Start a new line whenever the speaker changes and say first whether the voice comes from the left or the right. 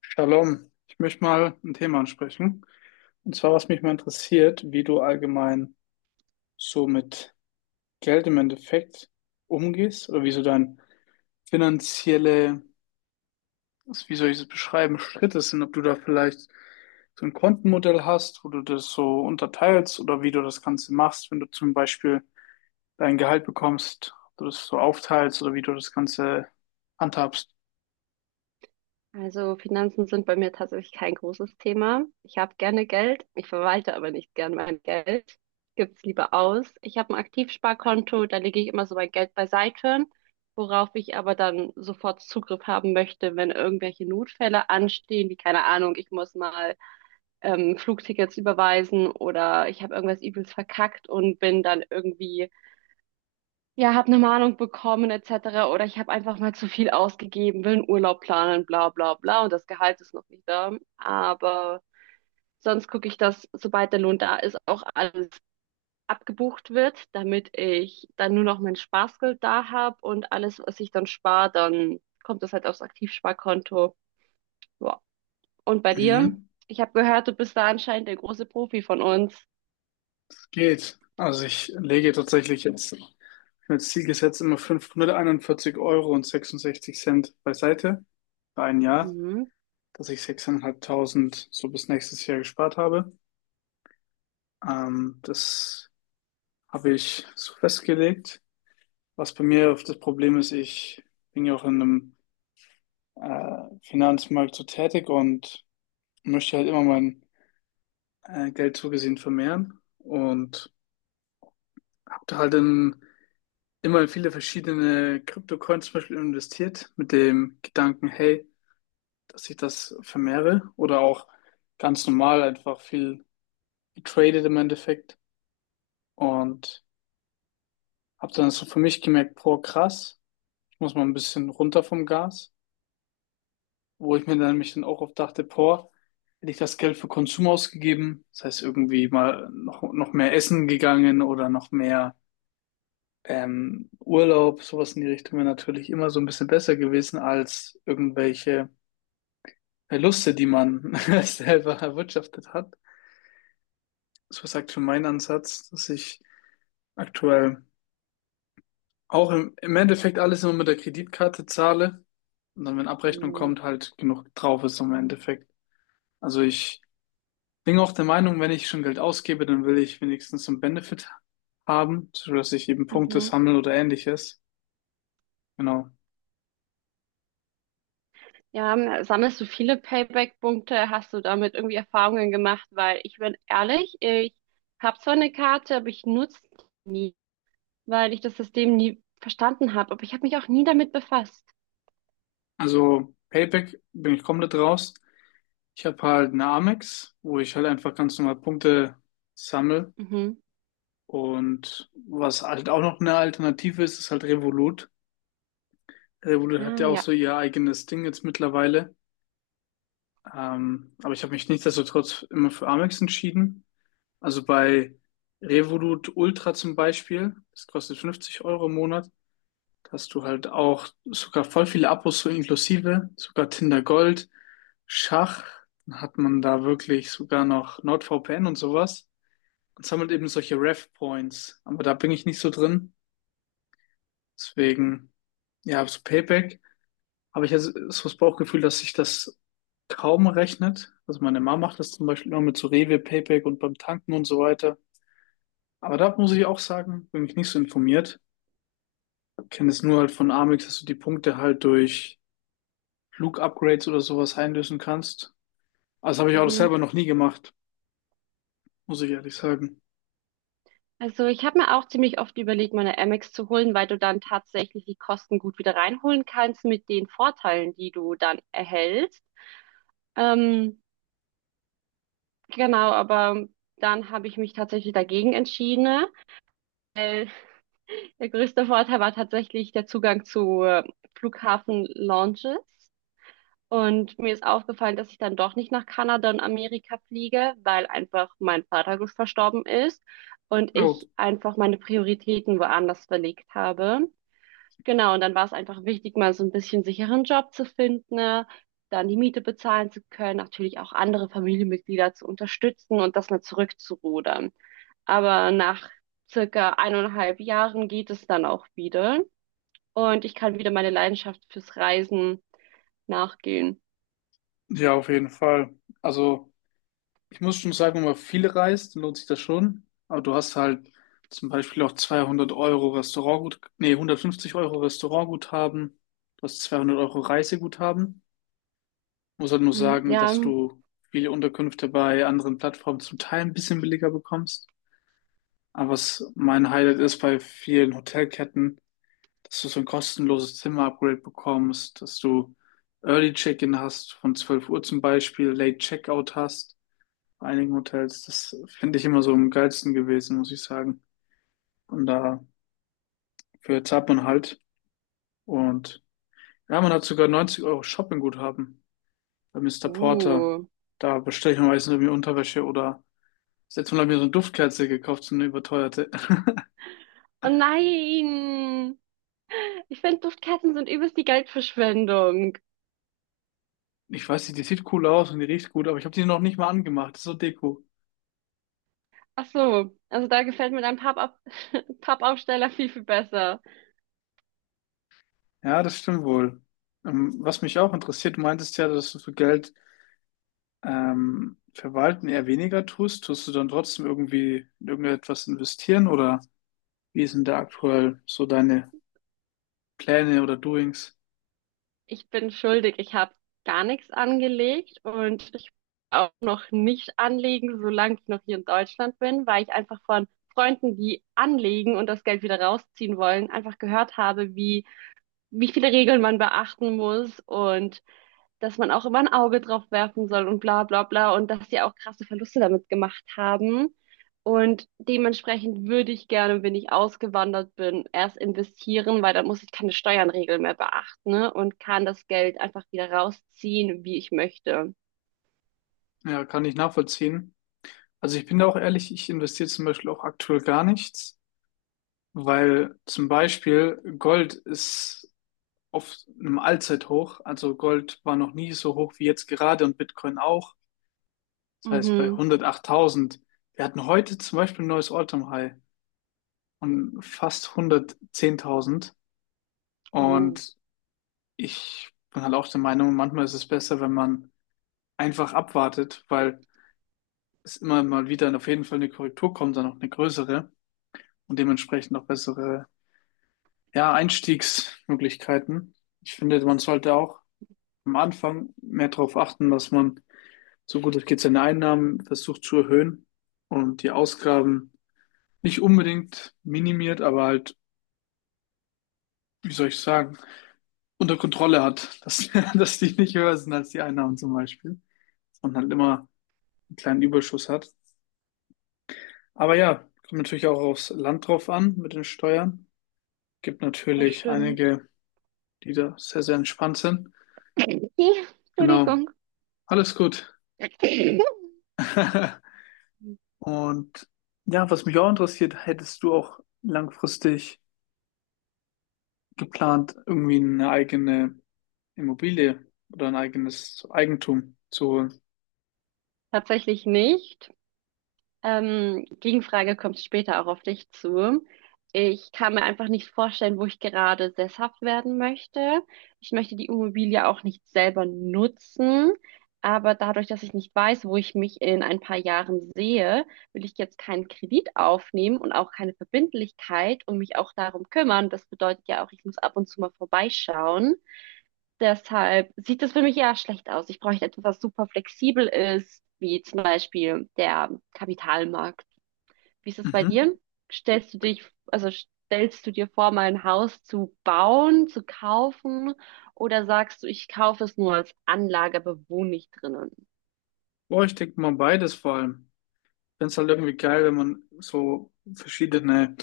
left: Shalom, ich möchte mal ein Thema ansprechen. Und zwar, was mich mal interessiert, wie du allgemein so mit Geld im Endeffekt umgehst oder wie so dein finanzielle, also wie soll ich es beschreiben, Schritte sind, ob du da vielleicht so ein Kontenmodell hast, wo du das so unterteilst oder wie du das Ganze machst, wenn du zum Beispiel dein Gehalt bekommst, ob du das so aufteilst oder wie du das Ganze handhabst.
right: Also Finanzen sind bei mir tatsächlich kein großes Thema. Ich habe gerne Geld, ich verwalte aber nicht gern mein Geld. Gib's lieber aus. Ich habe ein Aktivsparkonto, da lege ich immer so mein Geld beiseite, worauf ich aber dann sofort Zugriff haben möchte, wenn irgendwelche Notfälle anstehen, wie keine Ahnung, ich muss mal Flugtickets überweisen oder ich habe irgendwas übelst verkackt und bin dann irgendwie ja, habe eine Mahnung bekommen etc. Oder ich habe einfach mal zu viel ausgegeben, will einen Urlaub planen, bla bla bla und das Gehalt ist noch nicht da. Aber sonst gucke ich, dass sobald der Lohn da ist, auch alles abgebucht wird, damit ich dann nur noch mein Spaßgeld da habe und alles, was ich dann spare, dann kommt das halt aufs Aktivsparkonto. Ja. Und bei dir?
left: Mhm.
right: Ich habe gehört, du bist da anscheinend der große Profi von uns.
left: Geht. Also ich lege tatsächlich jetzt. Ich habe als Ziel gesetzt immer 541 Euro und 66 Cent beiseite für ein Jahr,
right: Mhm.
left: dass ich 6.500 so bis nächstes Jahr gespart habe. Das habe ich so festgelegt. Was bei mir oft das Problem ist, ich bin ja auch in einem Finanzmarkt so tätig und möchte halt immer mein Geld zugesehen vermehren und habe da halt immer in viele verschiedene Kryptocoins zum Beispiel investiert mit dem Gedanken, hey, dass ich das vermehre oder auch ganz normal einfach viel getradet im Endeffekt und habe dann so für mich gemerkt, boah, krass, ich muss mal ein bisschen runter vom Gas, wo ich mir dann mich dann auch oft dachte, boah, hätte ich das Geld für Konsum ausgegeben, das heißt irgendwie mal noch mehr essen gegangen oder noch mehr Urlaub, sowas in die Richtung wäre natürlich immer so ein bisschen besser gewesen als irgendwelche Verluste, die man selber erwirtschaftet hat. So sagt für meinen Ansatz, dass ich aktuell. Auch im Endeffekt alles nur mit der Kreditkarte zahle und dann, wenn Abrechnung kommt, halt genug drauf ist im Endeffekt. Also ich bin auch der Meinung, wenn ich schon Geld ausgebe, dann will ich wenigstens einen Benefit haben, sodass ich eben Punkte
right: Mhm.
left: sammle oder ähnliches. Genau.
right: Ja, sammelst du viele Payback-Punkte? Hast du damit irgendwie Erfahrungen gemacht? Weil ich bin ehrlich, ich habe zwar eine Karte, aber ich nutze die nie, weil ich das System nie verstanden habe. Aber ich habe mich auch nie damit befasst.
left: Also Payback bin ich komplett raus. Ich habe halt eine Amex, wo ich halt einfach ganz normal Punkte sammle.
right: Mhm.
left: Und was halt auch noch eine Alternative ist, ist halt Revolut. Revolut hat
right: Ah,
left: ja auch
right: ja.
left: so ihr eigenes Ding jetzt mittlerweile. Aber ich habe mich nichtsdestotrotz immer für Amex entschieden. Also bei Revolut Ultra zum Beispiel, das kostet 50 Euro im Monat. Da hast du halt auch sogar voll viele Abos so inklusive, sogar Tinder Gold, Schach. Dann hat man da wirklich sogar noch NordVPN und sowas. Und sammelt eben solche Rev Points. Aber da bin ich nicht so drin. Deswegen, ja, so Payback habe ich jetzt so das Bauchgefühl, dass sich das kaum rechnet. Also meine Mama macht das zum Beispiel immer mit so Rewe, Payback und beim Tanken und so weiter. Aber da muss ich auch sagen, bin ich nicht so informiert. Kenne es nur halt von Amex, dass du die Punkte halt durch Flug-Upgrades oder sowas einlösen kannst. Also habe ich auch
right: Mhm.
left: selber noch nie gemacht, muss ich ehrlich sagen.
right: Also ich habe mir auch ziemlich oft überlegt, meine Amex zu holen, weil du dann tatsächlich die Kosten gut wieder reinholen kannst mit den Vorteilen, die du dann erhältst. Ähm, genau, aber dann habe ich mich tatsächlich dagegen entschieden. Der größte Vorteil war tatsächlich der Zugang zu Flughafen-Lounges. Und mir ist aufgefallen, dass ich dann doch nicht nach Kanada und Amerika fliege, weil einfach mein Vater verstorben ist und
left: Oh,
right: ich einfach meine Prioritäten woanders verlegt habe. Genau, und dann war es einfach wichtig, mal so ein bisschen sicheren Job zu finden, ne? Dann die Miete bezahlen zu können, natürlich auch andere Familienmitglieder zu unterstützen und das mal zurückzurudern. Aber nach circa eineinhalb Jahren geht es dann auch wieder und ich kann wieder meine Leidenschaft fürs Reisen nachgehen.
left: ja, auf jeden Fall. Also ich muss schon sagen, wenn man viel reist, dann lohnt sich das schon. Aber du hast halt zum Beispiel auch 200 Euro Restaurantgut, nee, 150 Euro Restaurantguthaben. Du hast 200 Euro Reiseguthaben. Muss halt nur
right: Mhm.
left: sagen,
right: Ja,
left: dass du viele Unterkünfte bei anderen Plattformen zum Teil ein bisschen billiger bekommst. Aber was mein Highlight ist bei vielen Hotelketten, dass du so ein kostenloses Zimmer-Upgrade bekommst, dass du Early Check-in hast, von 12 Uhr zum Beispiel, Late Checkout hast. Bei einigen Hotels, das finde ich immer so am geilsten gewesen, muss ich sagen. Und da für zahlt man halt. Und ja, man hat sogar 90 Euro Shoppingguthaben bei Mister Porter.
right: uh.
left: Da bestelle ich mir meistens irgendwie Unterwäsche oder jetzt mal habe ich mir so eine Duftkerze gekauft, so eine überteuerte.
right: Oh nein! Ich finde, Duftkerzen sind übelst die Geldverschwendung.
left: Ich weiß nicht, die sieht cool aus und die riecht gut, aber ich habe die noch nicht mal angemacht. Das ist so Deko.
right: Ach so, also da gefällt mir dein Pappab Pappaufsteller viel, viel besser.
left: Ja, das stimmt wohl. Was mich auch interessiert, du meintest ja, dass du für Geld verwalten eher weniger tust. Tust du dann trotzdem irgendwie in irgendetwas investieren oder wie sind da aktuell so deine Pläne oder Doings?
right: Ich bin schuldig, ich habe gar nichts angelegt und ich will auch noch nicht anlegen, solange ich noch hier in Deutschland bin, weil ich einfach von Freunden, die anlegen und das Geld wieder rausziehen wollen, einfach gehört habe, wie viele Regeln man beachten muss und dass man auch immer ein Auge drauf werfen soll und bla bla bla und dass die auch krasse Verluste damit gemacht haben. Und dementsprechend würde ich gerne, wenn ich ausgewandert bin, erst investieren, weil dann muss ich keine Steuernregeln mehr beachten, ne? Und kann das Geld einfach wieder rausziehen, wie ich möchte.
left: Ja, kann ich nachvollziehen. Also ich bin da auch ehrlich, ich investiere zum Beispiel auch aktuell gar nichts, weil zum Beispiel Gold ist auf einem Allzeithoch. Also Gold war noch nie so hoch wie jetzt gerade und Bitcoin auch. Das heißt bei
right: Mhm.
left: hundertachttausend. Wir hatten heute zum Beispiel ein neues All-Time-High und fast hundertzehntausend.
right: Uh,
left: Und ich bin halt auch der Meinung, manchmal ist es besser, wenn man einfach abwartet, weil es immer mal wieder auf jeden Fall eine Korrektur kommt, dann auch eine größere und dementsprechend auch bessere, ja, Einstiegsmöglichkeiten. Ich finde, man sollte auch am Anfang mehr darauf achten, dass man so gut es geht seine Einnahmen versucht zu erhöhen und die Ausgaben nicht unbedingt minimiert, aber halt, wie soll ich sagen, unter Kontrolle hat, dass, dass die nicht höher sind als die Einnahmen zum Beispiel und halt immer einen kleinen Überschuss hat. Aber ja, kommt natürlich auch aufs Land drauf an mit den Steuern. Gibt
right: das
left: natürlich
right: stimmt.
left: einige, die da sehr, sehr entspannt sind. Genau.
right: Entschuldigung.
left: Alles gut. Und ja, was mich auch interessiert, hättest du auch langfristig geplant, irgendwie eine eigene Immobilie oder ein eigenes Eigentum zu holen?
right: Tatsächlich nicht. Gegenfrage kommt später auch auf dich zu. Ich kann mir einfach nicht vorstellen, wo ich gerade sesshaft werden möchte. Ich möchte die Immobilie auch nicht selber nutzen. Aber dadurch, dass ich nicht weiß, wo ich mich in ein paar Jahren sehe, will ich jetzt keinen Kredit aufnehmen und auch keine Verbindlichkeit und mich auch darum kümmern. Das bedeutet ja auch, ich muss ab und zu mal vorbeischauen. Deshalb sieht das für mich ja schlecht aus. Ich bräuchte etwas, was super flexibel ist, wie zum Beispiel der Kapitalmarkt. Wie ist das bei
left: Mhm.
right: dir? Stellst du dich, also stellst du dir vor, mal ein Haus zu bauen, zu kaufen, oder sagst du, ich kaufe es nur als Anlage, aber wohne nicht drinnen?
left: Boah, ich denke mal beides vor allem. Ich finde es halt irgendwie geil, wenn man so verschiedene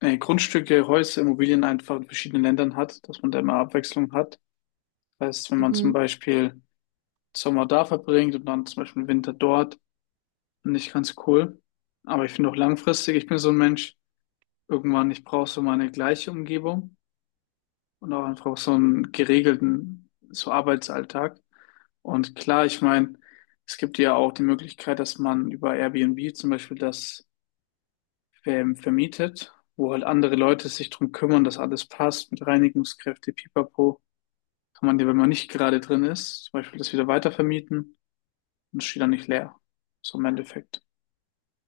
left: Grundstücke, Häuser, Immobilien einfach in verschiedenen Ländern hat, dass man da immer Abwechslung hat. Das heißt, wenn man zum
right: Mhm.
left: Beispiel Sommer da verbringt und dann zum Beispiel Winter dort. Finde ich ganz cool. Aber ich finde auch langfristig, ich bin so ein Mensch, irgendwann, ich brauche so meine gleiche Umgebung und auch einfach so einen geregelten, so Arbeitsalltag. Und klar, ich meine, es gibt ja auch die Möglichkeit, dass man über Airbnb zum Beispiel das vermietet, wo halt andere Leute sich drum kümmern, dass alles passt mit Reinigungskräfte, Pipapo. Kann man dir, wenn man nicht gerade drin ist, zum Beispiel das wieder weitervermieten und es steht dann nicht leer. So im Endeffekt.